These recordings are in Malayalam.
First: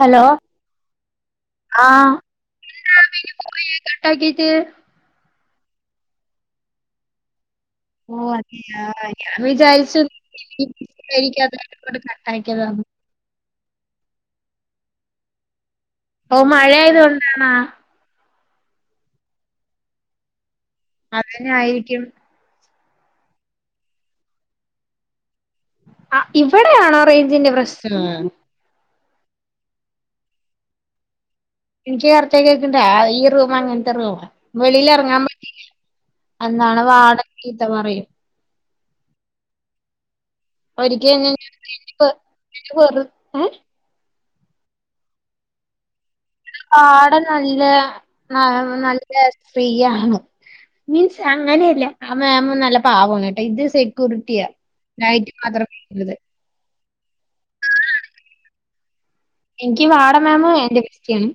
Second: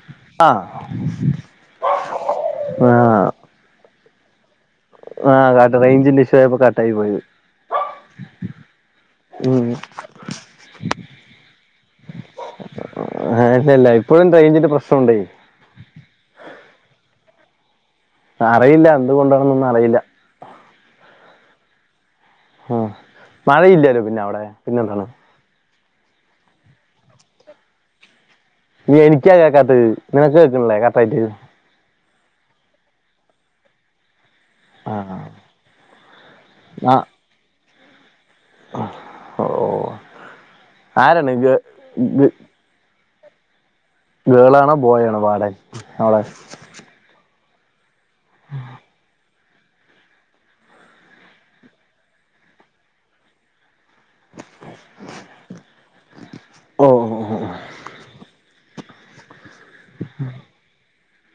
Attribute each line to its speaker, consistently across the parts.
Speaker 1: ഹലോ
Speaker 2: ആഹ്
Speaker 1: ആ
Speaker 2: ആഹ്
Speaker 1: കട്ടാക്കട്ട
Speaker 2: ആ് കട്ട് റേഞ്ചന്റെ ഇഷ്യു ആയപ്പോ കട്ട ആയി പോയിത്
Speaker 1: ഓ അതെയ ഞാൻ
Speaker 2: ഉം
Speaker 1: വിചാരിച്ച [unintelligible] അത കട്ടാക്കിയതാ
Speaker 2: ആഹ ഇല്ലല്ല ഇപ്പോഴും റേഞ്ചിന്റെ പ്രശ്നംണ്ടേ
Speaker 1: ഓ മഴയത് കൊണ്ടണാ
Speaker 2: അറിയില്ല എന്തുകൊണ്ടാണന്നൊന്നും അറിയില്ല
Speaker 1: അതന്നെ ആയിരിക്കും
Speaker 2: ആ മഴയില്ലല്ലോ പിന്നെ അവിടെ പിന്നെ എന്താണ്
Speaker 1: ആ ഇവിടെയാണോ റേഞ്ചിന്റെ പ്രശ്നം
Speaker 2: എനിക്കാ കേക്കാത്തത് നിനക്ക് കേക്കണല്ലേ കർക്ടയിട്ട്
Speaker 1: എനിക്ക് ചേർത്തക്ക കേക്കണ്ട ഈ റൂം അങ്ങനത്തെ റൂം
Speaker 2: ആഹ്
Speaker 1: വെളിൽഇറങ്ങാൻ പറ്റല്ല അന്നാണ് വാർഡൻ ചീത്ത പറയും
Speaker 2: ഓഓ
Speaker 1: ഒരിക്കെ
Speaker 2: ആരാണ് നിങ്ങക്ക്
Speaker 1: [unintelligible]
Speaker 2: ഗേളാണോ ബോയ് ആണോ വാടന് അവിടെ
Speaker 1: വാടാൻ നല്ല ന്നാ നല്ല ഫ്രീ ആണ് മീൻസ് അങ്ങനെയല്ല ആഹ് മേമ് നല്ല പാവാണ് കേട്ടോ ഇത് സെ സെകുരുട്ടിയാ നെറ്റ് മാത്രം ഉള്ളത്
Speaker 2: ഓഹ് ഓഹ് ഓഹ്
Speaker 1: എനിക്ക് വാട മാേമ് എന്റെ ബെസ്റ്റി ആണ്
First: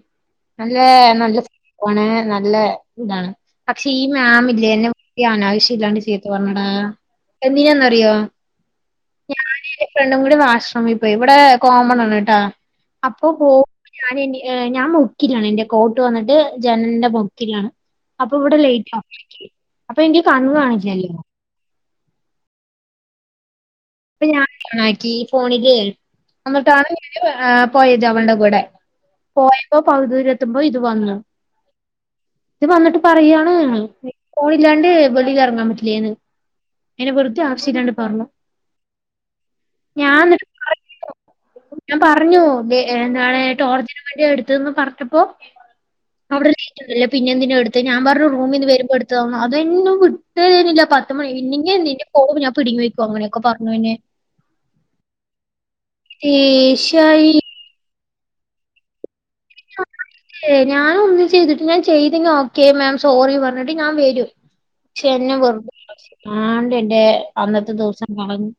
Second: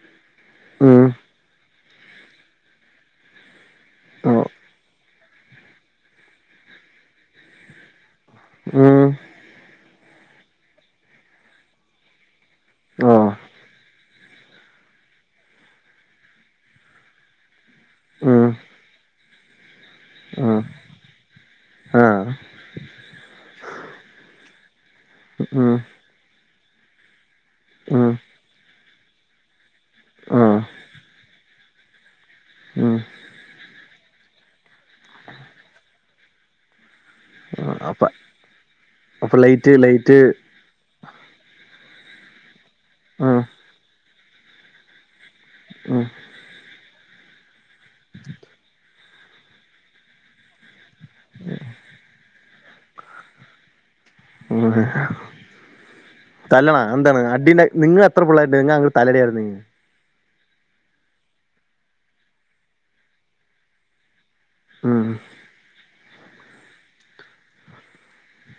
Speaker 1: നല്ല
Speaker 2: ഉം
Speaker 1: നല്ല പോണെ നല്ല ഇതാണ് പക്ഷെ ഈ
Speaker 2: ഓ
Speaker 1: മാമില്ലേ എന്നെ അനാവശ്യം ഇല്ലാണ്ട് ചീത്ത പറഞ്ഞടാ എന്തിനാന്നറിയോ
Speaker 2: ഉം
Speaker 1: ഞാനും എന്റെ ഫ്രണ്ടും കൂടി വാഷ്‌റൂമി പോയി ഇവിടെ കോമണാണ് ട്ടോ
Speaker 2: ഓ
Speaker 1: അപ്പൊ പോകുമ്പോ ഞൻ ഞാൻ മുക്കിലാണ് എൻന്റെ കോട്ട് വന്നിട്ട് ജനന്റെ മുക്കിലാണ് അപ്പൊ
Speaker 2: ഉം
Speaker 1: ഇവിടെ ലേറ്റ് പോയികി അപ്പൊ എനിക്ക് കണ്ണ്
Speaker 2: ഉം
Speaker 1: കാണിലല്ലോ
Speaker 2: ആഹ്
Speaker 1: അപ്പൊ ഞാൻ ഓണാക്കി ഫോണില്
Speaker 2: ഉം
Speaker 1: എന്നിട്ടാണ് ഞൻ പോയത്
Speaker 2: ഉം
Speaker 1: അവളുടെ കൂടെ പോയപ്പോ പകുതി
Speaker 2: ആഹ്
Speaker 1: ദൂരെത്തുമ്പോ ഇത് വന്നു ഇത്
Speaker 2: ഉം
Speaker 1: വന്നിട്ട് പറയാണ് ഫോണില്ലാണ്ട് വെളിയിൽ ഇറങ്ങാൻ പറ്റില്ലേന്ന് അയ്ന്നെ വെറുതെ ആവശ്യല്ലാണ്ട്
Speaker 2: അപ്പ
Speaker 1: പറഞ്ഞു
Speaker 2: അപ്പൊ ലൈറ്റ് ലൈറ്റ്
Speaker 1: അയ്യോ ഞാൻ പറഞ്ഞു എന്താണ്
Speaker 2: ആഹ്
Speaker 1: ടോർച്ചിന് വേണ്ടി എടുത്തന്ന് പറഞ്ഞപ്പോ
Speaker 2: ഉം
Speaker 1: അവിടെള്ള ല്ലേ പിന്നെന്തിന എടുത്ത് ഞാൻ പറഞ്ഞ റൂമിന്ന് വരുമ്പോ എടുത്തതാന്ന് അതൊന്നും വിട്ടരുന്നില്ല പത്ത് മണി പിന്നെ എന് നിന്റെ ഫോൺ ഞാൻ പിടിങ്ങി വെക്കും അങ്ങനെയൊക്കെ പറഞ്ഞു എന്നെ
Speaker 2: തല്ലണോ അഹ് ന്താണ്
Speaker 1: ദേഷ്യായി
Speaker 2: അടിണ്ടായ് നിങ്ങൾ എത്ര പിള്ളാര്ണ്ടായി നിങ്ങൾ അങ്ങ് തല്ലടി യങ്ങ്
Speaker 1: ഞാന് ഒന്നും ചെയ്തിട്ട്ല്ല ഞാൻ ചെയ്തങ്ങ ഓക്കെ മാം സോറി പറഞ്ഞിട്ട് ഞാൻ വരും
Speaker 2: ഉം
Speaker 1: പക്ഷെ എന്നെ വെറ്പ്പിച്ചാണ്ട് എന്റെ അന്നത്തെ ദിവസം കളഞ്ഞ്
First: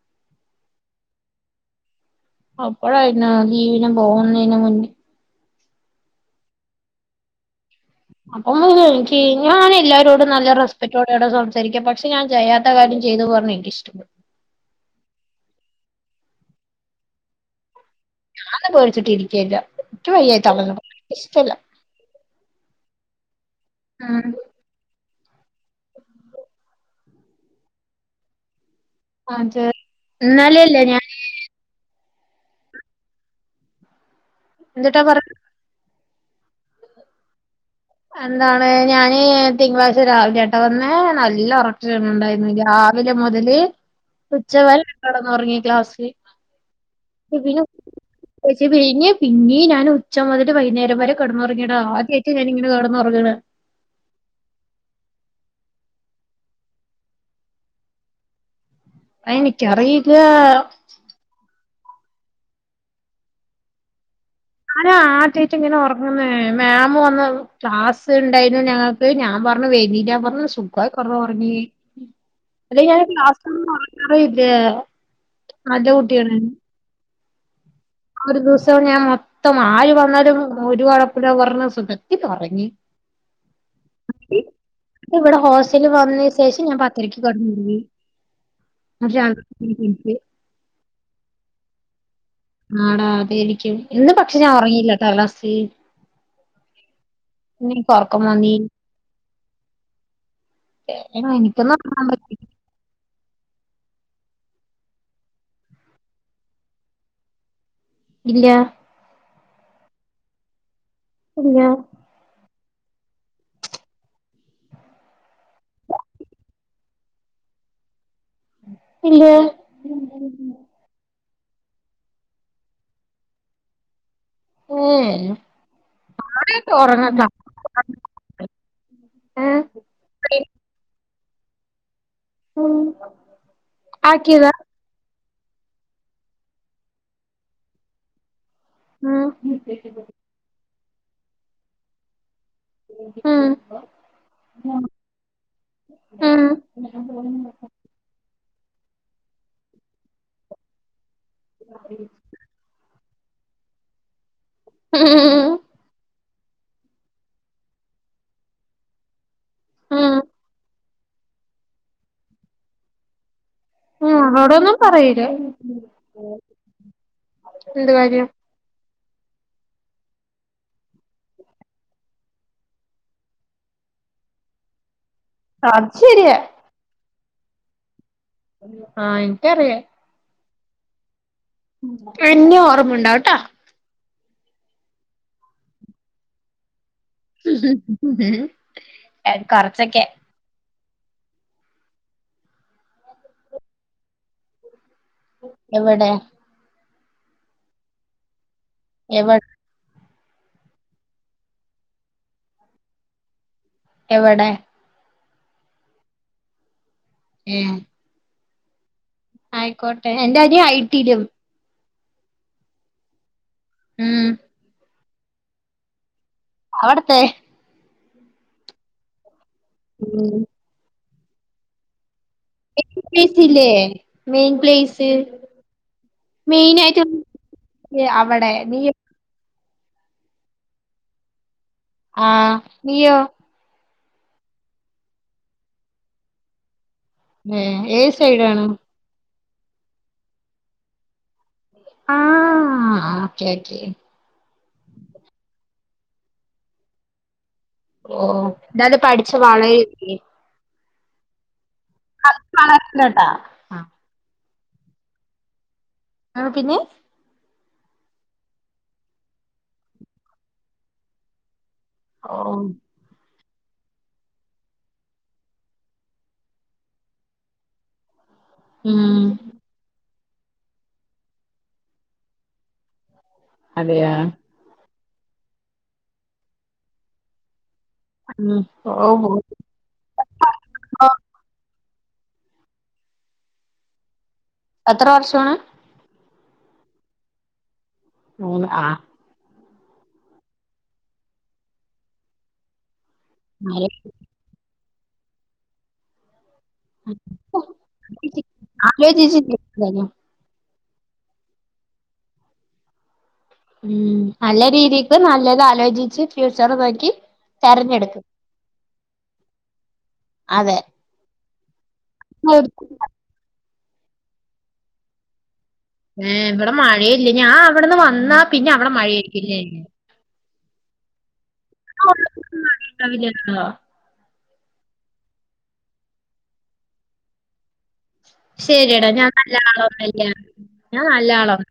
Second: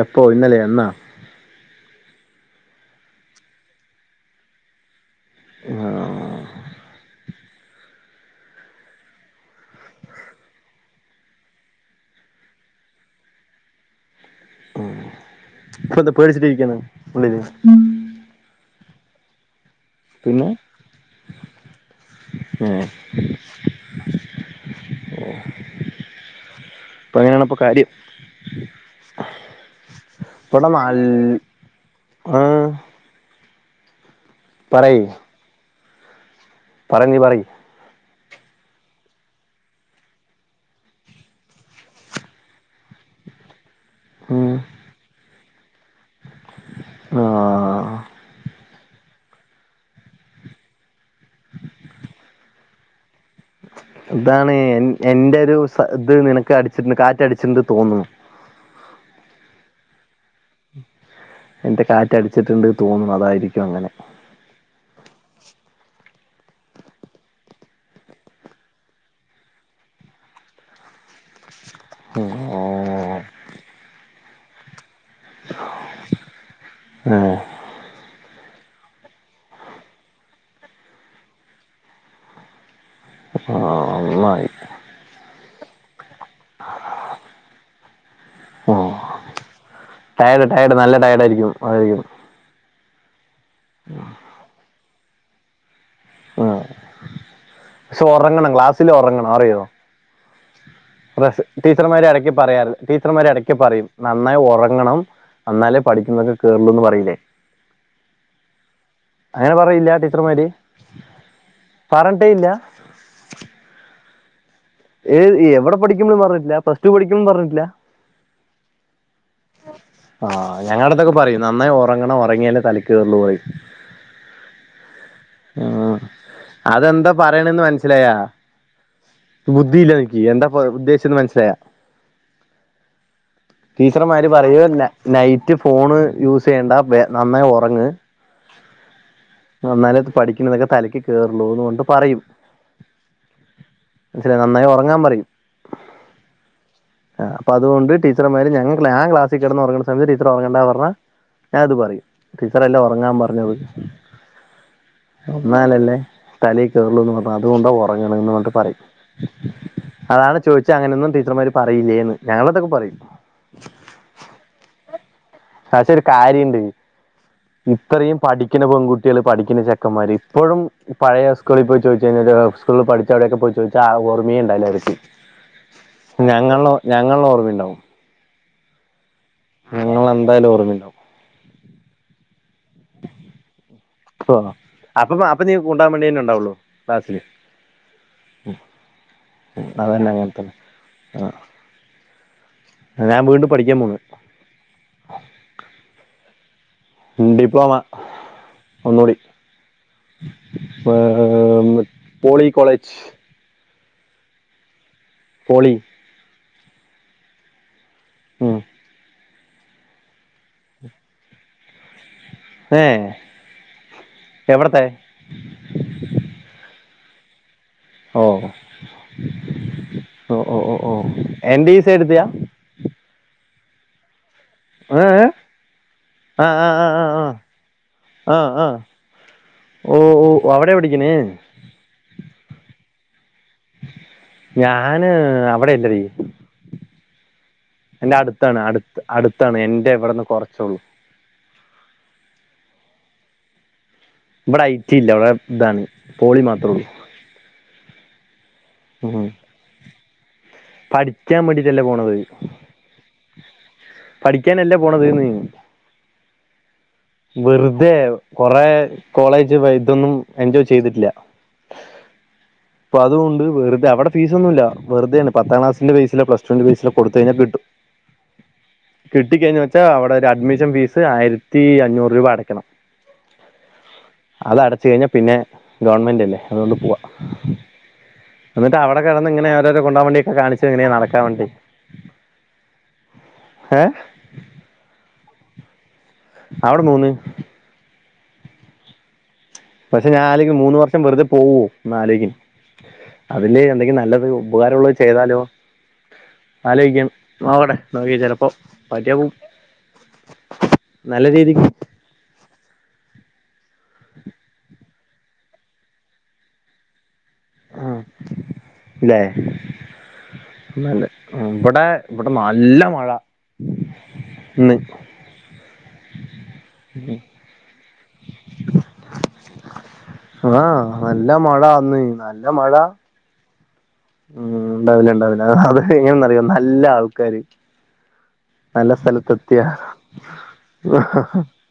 Speaker 2: എപ്പോ ഇന്നലെ എന്നാ
Speaker 1: അപ്പള ആയിന ലീവിന് പോകുന്നെന്ന് മുന്നേ
Speaker 2: പിന്നെ ആഹ്
Speaker 1: അപ്പം മുതലിന്ക്ക് ഞാൻ എല്ലാരോടും നല്ല റെസ്പെക്റ്റോടെടാ സംസാരിക്ക പക്ഷെ ഞാൻ ചെയ്യാത്ത കാര്ം ചെയ്തു പറഞ്ഞ എനിക്ക്ഷ്ടപ്പെടോ
Speaker 2: ഇപ്പ ന്ത പേടിച്ചിട്ടിരിക്കണോ ഉള്ളില്
Speaker 1: ഞാൻ പോടിച്ചിട്ടി ഇരിക്കല്ല ഇക്ക് വയ്യാ [unintelligible] ഇഷ്ടല്ല
Speaker 2: ഉം ഉം
Speaker 1: ഉം
Speaker 2: അപ്പൊ അങ്ങനെണ് കാര്യം
Speaker 1: അത്
Speaker 2: ഇവടെ
Speaker 1: ഇന്നലെയല്ലേ ഞാൻ
Speaker 2: നാല്ലോ ഉം
Speaker 1: ന്ന്ട്ടാ പറിണ്
Speaker 2: പറഞ്ഞ് പറി
Speaker 1: എന്താണ് ഞാന് തിങ്കളാഴ്ച രാവിലെട്ട വന്ന് നല്ല ഉറക്ക് വര്ണ് ണ്ടായിരുന്നു രാവി രാവിലെ മുതല്
Speaker 2: ഉം
Speaker 1: ഉച്ചവരെ കെടന്ന് ഉറങ്ങി ക്ലാസ്സില്
Speaker 2: ആഹ്
Speaker 1: കോർച്ച് കയിഞ്ഞ് പിന്നെ പിന്നീ ഞാൻ ഉച്ച മുതല് വൈകുന്നേരം വരെ കടന്നുറങ്ങിയെടാ ആദ്യയിട്ട ഞാനിങ്ങനെ കെടന്ന് ഉറങ്ങ്ണ്
Speaker 2: ഇതാണ് എൻന്റെറെ ഒരു ഇത് നിനക്ക് അടിച്ചിട്ടുണ്ട് കാറ്റ് അടിച്ചിണ്ട് തോന്നുന്നു
Speaker 1: എനിക്കറിയില്ല
Speaker 2: എന്റെ കാറ്റ് അടിച്ചിട്ടുണ്ട് തോന്നും അതായിരിക്കും അങ്ങനെ
Speaker 1: ആരാ ആദ്യായി റ്റ് ഇങ്ങനെ ഉറങ്ങുന്ന മാമ് വന്ന് ക്ലാസ് ഉണ്ടായിന ഞങ്ങ ഞാൻ പറഞ്ഞു [unintelligible] പറഞ്ഞു സുഖായിറ്റ് കറവ ഉറങ്ങി അല്ല ഞാൻ
Speaker 2: ഓഹ്
Speaker 1: ക്ലാസിന്ന് ഉറങ്ങാറേയില്ല നല്ല കുട്ടിയാണ്
Speaker 2: ഏ
Speaker 1: ഒരു ദിവസം ഞാൻ മൊത്തം ആര് വന്നാലും ഒരു കുഴപുല്ല പറഞ്ഞ് സുഖത്തി ഉറങ്ങി
Speaker 2: ആ നന്നായി
Speaker 1: ഇവിടെ ഹോസ്റ്റലിൽ വന്ന ശേഷം ഞാൻ പത്തരക്ക് കിടന്ന പോയി [unintelligible]
Speaker 2: ടൈഡ് നല്ല ടൈഡായിരിക്കും അതായിരിക്കും
Speaker 1: ആടാ അതേരിക്കും ഇന്ന് പക്ഷെ ഞാൻ ഉറങ്ങിയില്ലട്ടാ ക്ലാസ്സിൽ
Speaker 2: ഉം.
Speaker 1: ഇന്ന് ഇൻകാ
Speaker 2: പക്ഷെ
Speaker 1: കൊറക്കമാ നീ
Speaker 2: [unintelligible] ഉറങ്ങണം അറിയോ പ്രഷ്
Speaker 1: എനിക്കൊന്നും ഉറങ്ങാൻ
Speaker 2: ടീച്ചർമാര് ഇടയ്ക്ക്
Speaker 1: പറ്റി
Speaker 2: പറയാത് ടീച്ചർമാര് ഇടയ്ക്ക് പറയും നന്നായി ഉറങ്ങണം എന്നാലേ പഠിക്കുന്നതൊക്കെ കേറുള്ളൂന്ന് പറയിലേ
Speaker 1: ഇല്ല
Speaker 2: അങ്ങനെ പറയില്ല ടീച്ചർമാര്
Speaker 1: ഇല്ല
Speaker 2: പറഞ്ഞിട്ടേ ഇല്ല ഏ എവിടെ പഠിക്കുമ്പോ പറഞ്ഞട്ടില്ല പ്ലസ്ടു പഠിക്ക് പറഞ്ഞിട്ടില്ല
Speaker 1: ഇല്ല
Speaker 2: ആഹ ഞങ്ങള അടുത്തൊക്കെ പറയും നന്നായി ഉറങ്ങണം ഉറങ്ങിയാലേ തലക്ക് ഇതൊന്നും പറയും
Speaker 1: ഏഹ്
Speaker 2: ആ
Speaker 1: ആരൊക്കെ
Speaker 2: അതെന്താ
Speaker 1: ഉറങ്ങത്താ
Speaker 2: പറയണന്ന് മനസ്സിലായാ ബുദ്ധിയില്ല എന്താന്ന് ഉദ്ദേശംന്ന് മനസ്സിലായ ടീച്ചർമാര്
Speaker 1: ആക്കിയതാ
Speaker 2: പറയല്ല നൈറ്റ് ഫോണ് യൂസ് ചെയ്യണ്ട നന്നായി ഉറങ്ങ്
Speaker 1: ഉം
Speaker 2: എന്നാലെ പഠിക്കണതൊക്കെ തലക്ക് കേറുള്ളൂന്ന് കൊണ്ട് പറയും
Speaker 1: ഉം
Speaker 2: നന്നായി ഉറങ്ങാൻ പറയും
Speaker 1: ഉം
Speaker 2: ആ അപ്പൊ അതുകൊണ്ട് ടീ ടീച്ചറുമാര് ഞങ്ങ ആ ക്ലസ്സിൽ കിടന്ന് ഉറങ്ങണ്ട സമയത്ത് ടീച്ചർ ഉറങ്ങണ്ട പറഞ്ഞാ ഞാനതു പറയും ടീച്ചർ അല്ലെ ഉറങ്ങാൻ പറഞ്ഞത്
Speaker 1: [unintelligible]
Speaker 2: എന്നാലല്ലേ തല കേറൂള്ളൂ പറഞ്ഞ് അതുകൊണ്ടാ ഉറങ്ങണന്ന് പറഞ്ഞിട്ട് പറയും
Speaker 1: ഉം
Speaker 2: അതാണ് ചോദിച്ചെ അങ്ങനൊന്നും ടീച്ചർമാര് പറയില്ലേന്ന് ഞങ്ങളതൊക്കെ പറയും
Speaker 1: ആ അവിടൊന്നും പറയില്ല
Speaker 2: പക്ഷെ ഒരു കാര്യം ഇണ്ട്
Speaker 1: എന്ത്
Speaker 2: ഇത്രയും പഠിക്കാ
Speaker 1: കാര്യം
Speaker 2: പഠിക്കുന്ന പെൺകുട്ടികള് പഠിക്കുന്ന ചെക്കന്മാര് ഇപ്പോഴും പഴയ സ്കൂളിൽ പോയി ചോദിച്ചു കഴിഞ്ഞാല് സ്കൂള പഠിച്ച അവിടെയക്കെ പോയി ചോദിച്ചാ ഓർമയും ഉണ്ടല്ലായിരിക്കും
Speaker 1: അത് ശരിയാ
Speaker 2: ഞങ്ങള ഞങ്ങളുടെ ഓർമ്മുണ്ടാവും
Speaker 1: ആ എനിക്ക് അറിയാം
Speaker 2: എന്തായലും ഓർമ ഉണ്ടാവും
Speaker 1: എന്നെ ഓർമ്മയുണ്ടാവട്ടെ
Speaker 2: ഓ അപ്പൊ അപ്പൊ നീ [unintelligible] വേണ്ടിന്നെണ്ടാവുള്ളൂ ക്ലാസ്സില് ഉ ഉ അത്
Speaker 1: കൊറച്ചൊക്കെ
Speaker 2: തന്നെ അങ്ങനെ തന്നെ ആ ഞൻ വീണ്ടും പഠിക്കൻ പോന്ന്
Speaker 1: എവിടെ
Speaker 2: ഉണ്ടിപ്പോവ ഒന്നൂടി
Speaker 1: എവി
Speaker 2: പ്... പോളി കോളേജ്
Speaker 1: എവടെ
Speaker 2: പൊളി
Speaker 1: ഏ
Speaker 2: മ്
Speaker 1: ആയിക്കോട്ടെ എന്റെ അനിയൻ ഐടിലും
Speaker 2: ഏ
Speaker 1: ഉം
Speaker 2: എവടത്തെ
Speaker 1: അവടത്തെ
Speaker 2: ഓ
Speaker 1: ഉം
Speaker 2: ഒ ഒ ഓ ഓ എന്റെ ഈ സൈട്‌ത്തയാ
Speaker 1: [unintelligible] പ്ലേയ്സ്
Speaker 2: ഏ? ആ ആ ആ
Speaker 1: മെയിനയിട്ട്
Speaker 2: ആ, ആ ആഹ്
Speaker 1: അവടെ
Speaker 2: ആഹ്
Speaker 1: നീയൊ
Speaker 2: ഓ ഓ അവിടെ പഠിക്കിണേ
Speaker 1: ആ നീയോ
Speaker 2: ഞാന് അവിടെ അല്ലടി
Speaker 1: ഏഹ് ഏത്
Speaker 2: എന്റെ അടുത്താണ്
Speaker 1: സൈഡാണ്
Speaker 2: അടുത്ത് അടുത്താണ് എന്റെ ഇവിടുന്ന് കുറച്ചള്ളൂ
Speaker 1: ആ ഓക്കേ ഓക്കേ
Speaker 2: ഇവിടെ ഐട്ടി ഇല്ല അവിടെ ഇതാണ് പോളി മാത്രേ ഉള്ളു
Speaker 1: ഓഹ് ഡാ അത്
Speaker 2: ഉം
Speaker 1: പഠിച്ച് [unintelligible]
Speaker 2: പഠിക്കാൻ വേണ്ടിട്ടല്ലേ പോണത്
Speaker 1: വളർന്നട്ടാ
Speaker 2: പഠിക്കാനല്ലേ പോണത് എന്ന്
Speaker 1: ആ പിന്നെ
Speaker 2: വെറുതെ കൊറെ കോളേജ് ഇതൊന്നും എൻജോയ് ചെയ്തിട്ടില്ല
Speaker 1: ഓഹ്
Speaker 2: അപ്പൊ അതുണ്ട് വെറ്തെ അവിടെ ഫീസൊന്നുല്ല വെറ്തേണ് പത്താം ക്ലാസിന്റെ ബൈസിലോ പ്ലസ് ടുന്റെ ബൈസിലോ കൊടുത്ത് കഴിഞ്ഞാ കിട്ടും
Speaker 1: ഉം
Speaker 2: കിട്ടി കഴിഞ്ഞാ പക്ഷേ അവിടെ ഒരു അഡ്മിഷൻ ഫീസ് ആയിരത്തി അഞ്ഞൂറ് രൂപ അടക്കണം
Speaker 1: അതേയാ
Speaker 2: അത അടച്ച് കഴിഞ്ഞാ പിന്നെ ഗവൺമെൻ്റല്ലേ അതോണ്ട് പോവാ
Speaker 1: ഉം
Speaker 2: എന്നിട്ട് അവിടെ
Speaker 1: ഓ
Speaker 2: കെടന്ന്ങ്ങനെ കൊണ്ടാ വേണ്ടി ഒക്കെ കാണിച്ച് ഇങ്ങനെ
Speaker 1: ഓ
Speaker 2: നടക്കാ വേണ്ടിട്ടെ ഏ
Speaker 1: എത്ര വർഷാണ്
Speaker 2: അവ്ടെ മൂന്ന്
Speaker 1: മൂന്ന് ആ
Speaker 2: പക്ഷെ ഞാനാലോയ്ക്കാ മൂന്ന് വർഷം വെർതെ പോവോ ഒന്നാലോയ്ക്ക് അതില്ലെ എന്തെങ്കി നല്ലത് ഉപകാര ഉള്ളേ ചെയ്താലോ ആലോയ്ക്കും നോക്കട്ടെ നോക്കി ചെലപ്പോ പറ്റ്യാ പോവും
Speaker 1: ആലോചിച്ചില്ലേ എന്തായാലും.
Speaker 2: നല്ല രീതിക്ക്
Speaker 1: മ് നല്ല രീതിക്ക് നല്ലത് ആലോചിച്ച് ഫ്യൂച്ചർ നോക്കി
Speaker 2: ആഹ്
Speaker 1: തെരഞ്ഞെട്ക്ക് അ
Speaker 2: ഇവ്ടെ വ്ടെ നല്ല മഴ ഇന്ന്
Speaker 1: ഏ വ്ടെ മഴയില്ല ഞാൻ അവ്ടെന്ന് വന്നാ പിന്നെ അവ്ടെ മഴയായിരിക്കും ല്ലേ
Speaker 2: ആഹ് നല്ല മഴാന്ന് നല്ല മഴ
Speaker 1: [inaudible]
Speaker 2: ഉം ണ്ടാവില്ല ണ്ടാവില്ല അത് എങ്ങനെന്നറിയോ നല്ല ആൾക്കാര് നല്ല
Speaker 1: ശരിയെടാ ഞാൻ
Speaker 2: സ്ഥലത്ത്
Speaker 1: നല്ല
Speaker 2: എത്തിയാ
Speaker 1: ആളൊന്നല്ല ഞാൻ നല്ല ആളാണ്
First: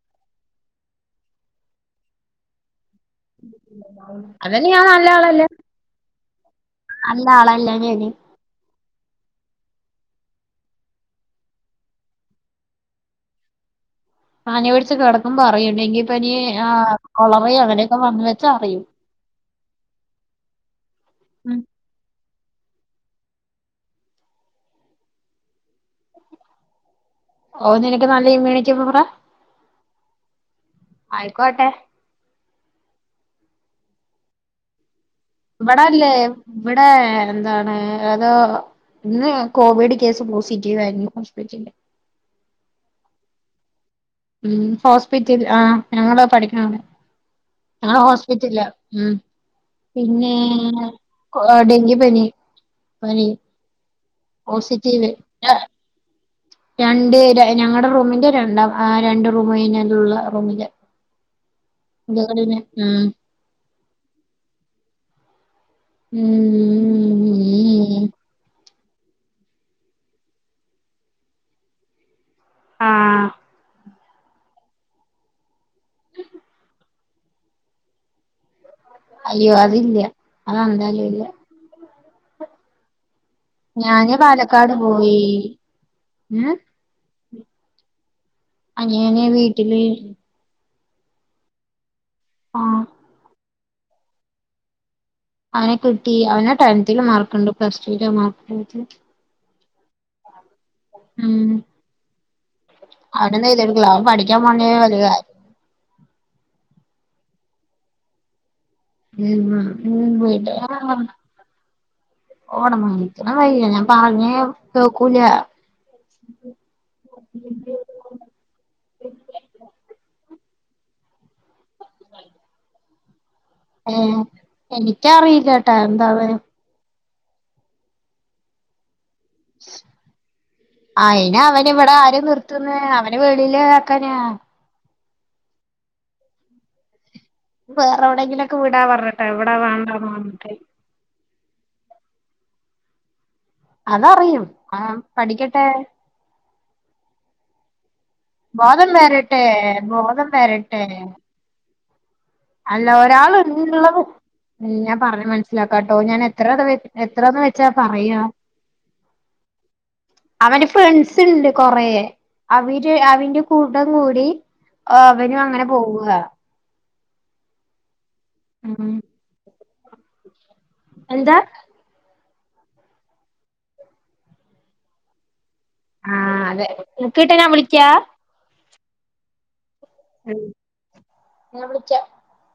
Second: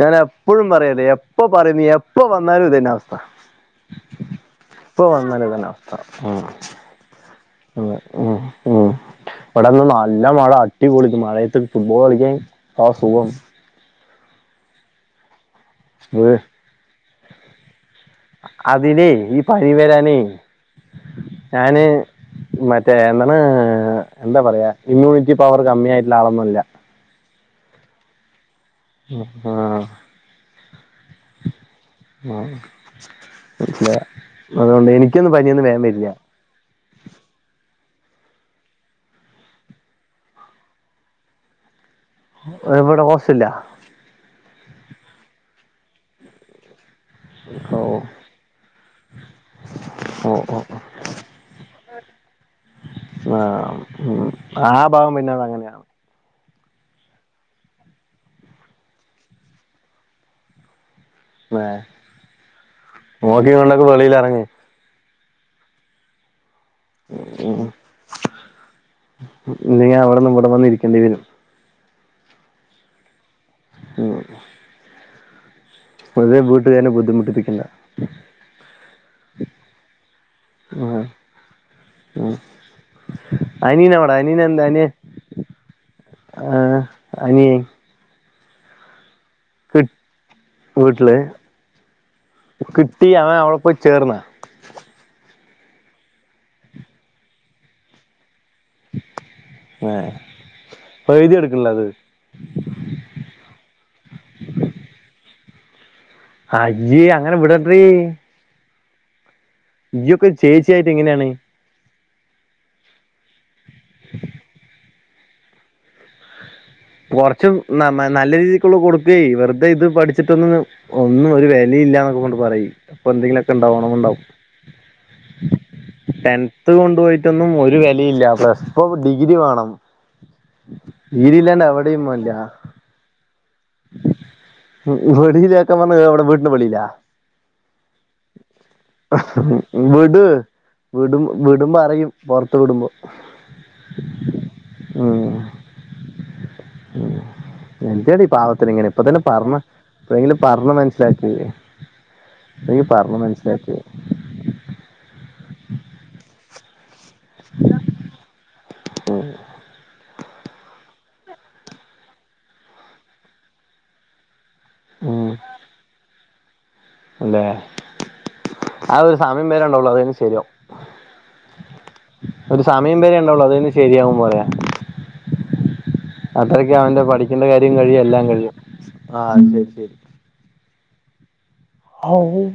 Speaker 2: ഞാനെപ്പഴും പറയല്ലേ എപ്പ പറയും എപ്പ വന്നാലും ഇതന്നെ അവസ്ഥ
Speaker 1: അതിന്ന് ഞാൻ നല്ല ആളല്ല
Speaker 2: അ മ്
Speaker 1: നല്ല ആളല്ല [unintelligible]
Speaker 2: മ് വ്ടെന്ന് നല്ല മഴ അടിപൊളി മഴയത്ത് ഫുട്ബോള് കളിക്കാൻ എന്താ സുഖം
Speaker 1: പനി പിട്ച്ച് കെടക്കുമ്പോ അറിയൂം ഡെങ്കിപ്പനി
Speaker 2: ഏ
Speaker 1: ആഹ് കൊളറിം അങ്ങനൊക്കെ വന്ന് വെച്ചാ അറിയും
Speaker 2: ഇല്ലേ ഇ പനി വെരാനേ
Speaker 1: ഉം.
Speaker 2: ഞാന് മറ്റേ എന്താണ് എന്താ പറയാ ഇമ്മ്യൂണിറ്റി പവറ് കമ്മി ആയിട്ടുള്ള ആളൊന്നല്ല
Speaker 1: ഓ നിനക്ക് നല്ല ഇമ്മ്യൂണിറ്റി പവറാ
Speaker 2: ആഹ്
Speaker 1: ആയിക്കോട്ടെ
Speaker 2: ആഹ് മനസിലായോ അത്കൊണ്ട് എനി
Speaker 1: ഇവടല്ലേ ഇവിടെ എന്താണ് ഏതോ ഇന്ന് കോവിഡ് കേസ് പോസിറ്റീവ് ആയിരുന്നു ഹോസ്പിറ്റലില്
Speaker 2: എവിടെ ഹോസ്റ്റല്ലോ
Speaker 1: ഉം ഹോസ്പിറ്റല്ല് ആഹ് ഞങ്ങള് പഠിക്കണാണ്
Speaker 2: ഓ
Speaker 1: ഞങ്ങള് ഹോസ്പിറ്റൽലാ
Speaker 2: ഓ
Speaker 1: പിന്നെ
Speaker 2: ഓ
Speaker 1: ഡെങ്കി പനി
Speaker 2: ആഹ് ഉം ആ ബാഗം പിന്നെ
Speaker 1: പോസിറ്റീവ്
Speaker 2: അങ്ങനാ
Speaker 1: രണ്ട് ഞങ്ങൾടെ റൂമിന്റെ രണ്ടാം ആ രണ്ട് റൂമ് കഴിഞ്ഞാലുള്ള റൂമിന്റെ
Speaker 2: വേ
Speaker 1: എന്തെക്കേണ്ട് പിന്നെ ആഹ്
Speaker 2: നോക്കിം കണ്ടൊക്കെ വെളീലെറങ്ങ്
Speaker 1: ഉം
Speaker 2: ഉം നീ അവ്ട്ന്ന് ഇവടെ വന്ന് ഇരിക്കേണ്ടി വരും
Speaker 1: ആഹ്
Speaker 2: ഉം വെറുതേ വീട്ടുകാരെ ബുദ്ധിമുട്ടിപ്പിക്കേണ്ട
Speaker 1: അയ്യോ അതില അതന്താലും ഇല്ല.
Speaker 2: ഉം അനനവിടെ
Speaker 1: ഞാന്
Speaker 2: അനന എന്ത
Speaker 1: പാലക്കാട്
Speaker 2: അന
Speaker 1: പോയി ഉം
Speaker 2: ആ അനി
Speaker 1: അനിയന് വീട്ടില്
Speaker 2: കി വീട്ടില്
Speaker 1: ആ
Speaker 2: കിട്ടി അവൻ അവടെ പോയി ചേർന്നാ?
Speaker 1: അവനെ കിട്ടി അവനെ ടെൻതൽ മാർക്ക്ണ്ട് പ്ലസ് ടുൽ മാർക്ക്
Speaker 2: ഏ പ്പ എഴുതി എടുക്കല്ല അത്?
Speaker 1: അവിടെന്ന എഴുതി എടുക്കല അവ പഠിക്കാൻ പോണ വലിയ
Speaker 2: അയ്യേ അങ്ങനെ വിടടീ ചേച്ചിയായിട്ട് എങ്ങനെയാണ്
Speaker 1: [unintelligible] ഓട മനിക്കണ വയല്ല ഞാൻ പറഞ്ഞേ കേക്കൂല.
Speaker 2: കുറച്ചും ന നല്ല രീതിക്കുള്ള കൊടുക്ക വെറുതെ ഇത് പഠിച്ചിട്ടൊന്ന ഒന്നും ഒരു ക്കെ പറ അപ്പൊ എന്തെങ്കിലുമൊക്കെണ്ട
Speaker 1: ഏ
Speaker 2: ഓണ്ട
Speaker 1: എനിക്കറിയില്ലട്ടാ എന്താണ്
Speaker 2: ത്ത് കൊണ്ടു പോയിട്ടൊന്നും ഒരു വിലയില്ല പ്ലസ് ഇപ്പൊ ഡിഗ്രി വേണം ഡിഗ്രി ഇല്ലാണ്ട
Speaker 1: ഇവിടെ ആര നിർത്തുന്ന അവന വേളിയില് ആക്കാനാ
Speaker 2: വെളിയിലക്കെ പറഞ്ഞ അവിടെ വീട്ടിന്റെ വെളിയിലാ?
Speaker 1: വേറെ എവിടെയെങ്കിലും ഒക്കെ വിടാ പറഞ്ഞിട്ടോ വിടാ വേണ്ടന്ന് പറന്നിട്ട്.
Speaker 2: വിടു വിടുമ്പോ അറിയും പുറത്ത് വിടുമ്പോ.
Speaker 1: അതറിയും ആ പഠിക്കട്ടെ
Speaker 2: എന്ത്ടി പ ഇങ്ങനെ
Speaker 1: ബോധം
Speaker 2: ഇപ്പ തന്നെ
Speaker 1: വരട്ടെ
Speaker 2: പറഞ്ഞ
Speaker 1: ബോധം
Speaker 2: എന്തേങ്കിലും പറഞ്ഞ
Speaker 1: വരട്ടെ
Speaker 2: മനസ്സിലാക്ക
Speaker 1: അല്ല ഒരാള് ള്ളത് എല്ലാം പറഞ്ഞ് മൻസ്സിലാക്കാട്ടോ ഞാൻ എത്രത് എത്രന്ന് വെച്ചാ പറയാ?
Speaker 2: മ്
Speaker 1: അവന് ഫ്രണ്ട്സ്ണ്ട് കൊറേ അവിര് അവ്ൻ്റെ കൂട്ടം കൂടി
Speaker 2: ഉം
Speaker 1: അവരും അങ്ങനെ പോവ്വാ
Speaker 2: അല്ലെ
Speaker 1: ഉം
Speaker 2: അതൊരു സമയം പേരെണ്ടള്ളു അതയിഞ്ഞ് ശരിയാവും.
Speaker 1: എന്താ
Speaker 2: ഒരു സമയം വരെ എണ്ടാവുള്ളു അതയ്ഞ്ഞ ശരിയാവും പറയാ
Speaker 1: ആഹ് അതെ
Speaker 2: അത്രക്കെ അവന്റെ
Speaker 1: ബുക്ക് കിട്ടാ
Speaker 2: പഠിക്കണ്ട
Speaker 1: ഞാൻ
Speaker 2: കാര്യം
Speaker 1: വിളിക്കാ
Speaker 2: കഴിയും എല്ലാം കഴിയും ആ ശരി ശരി
Speaker 1: ഉം ഞാൻ വിളിക്കാ
Speaker 2: ആ ഉം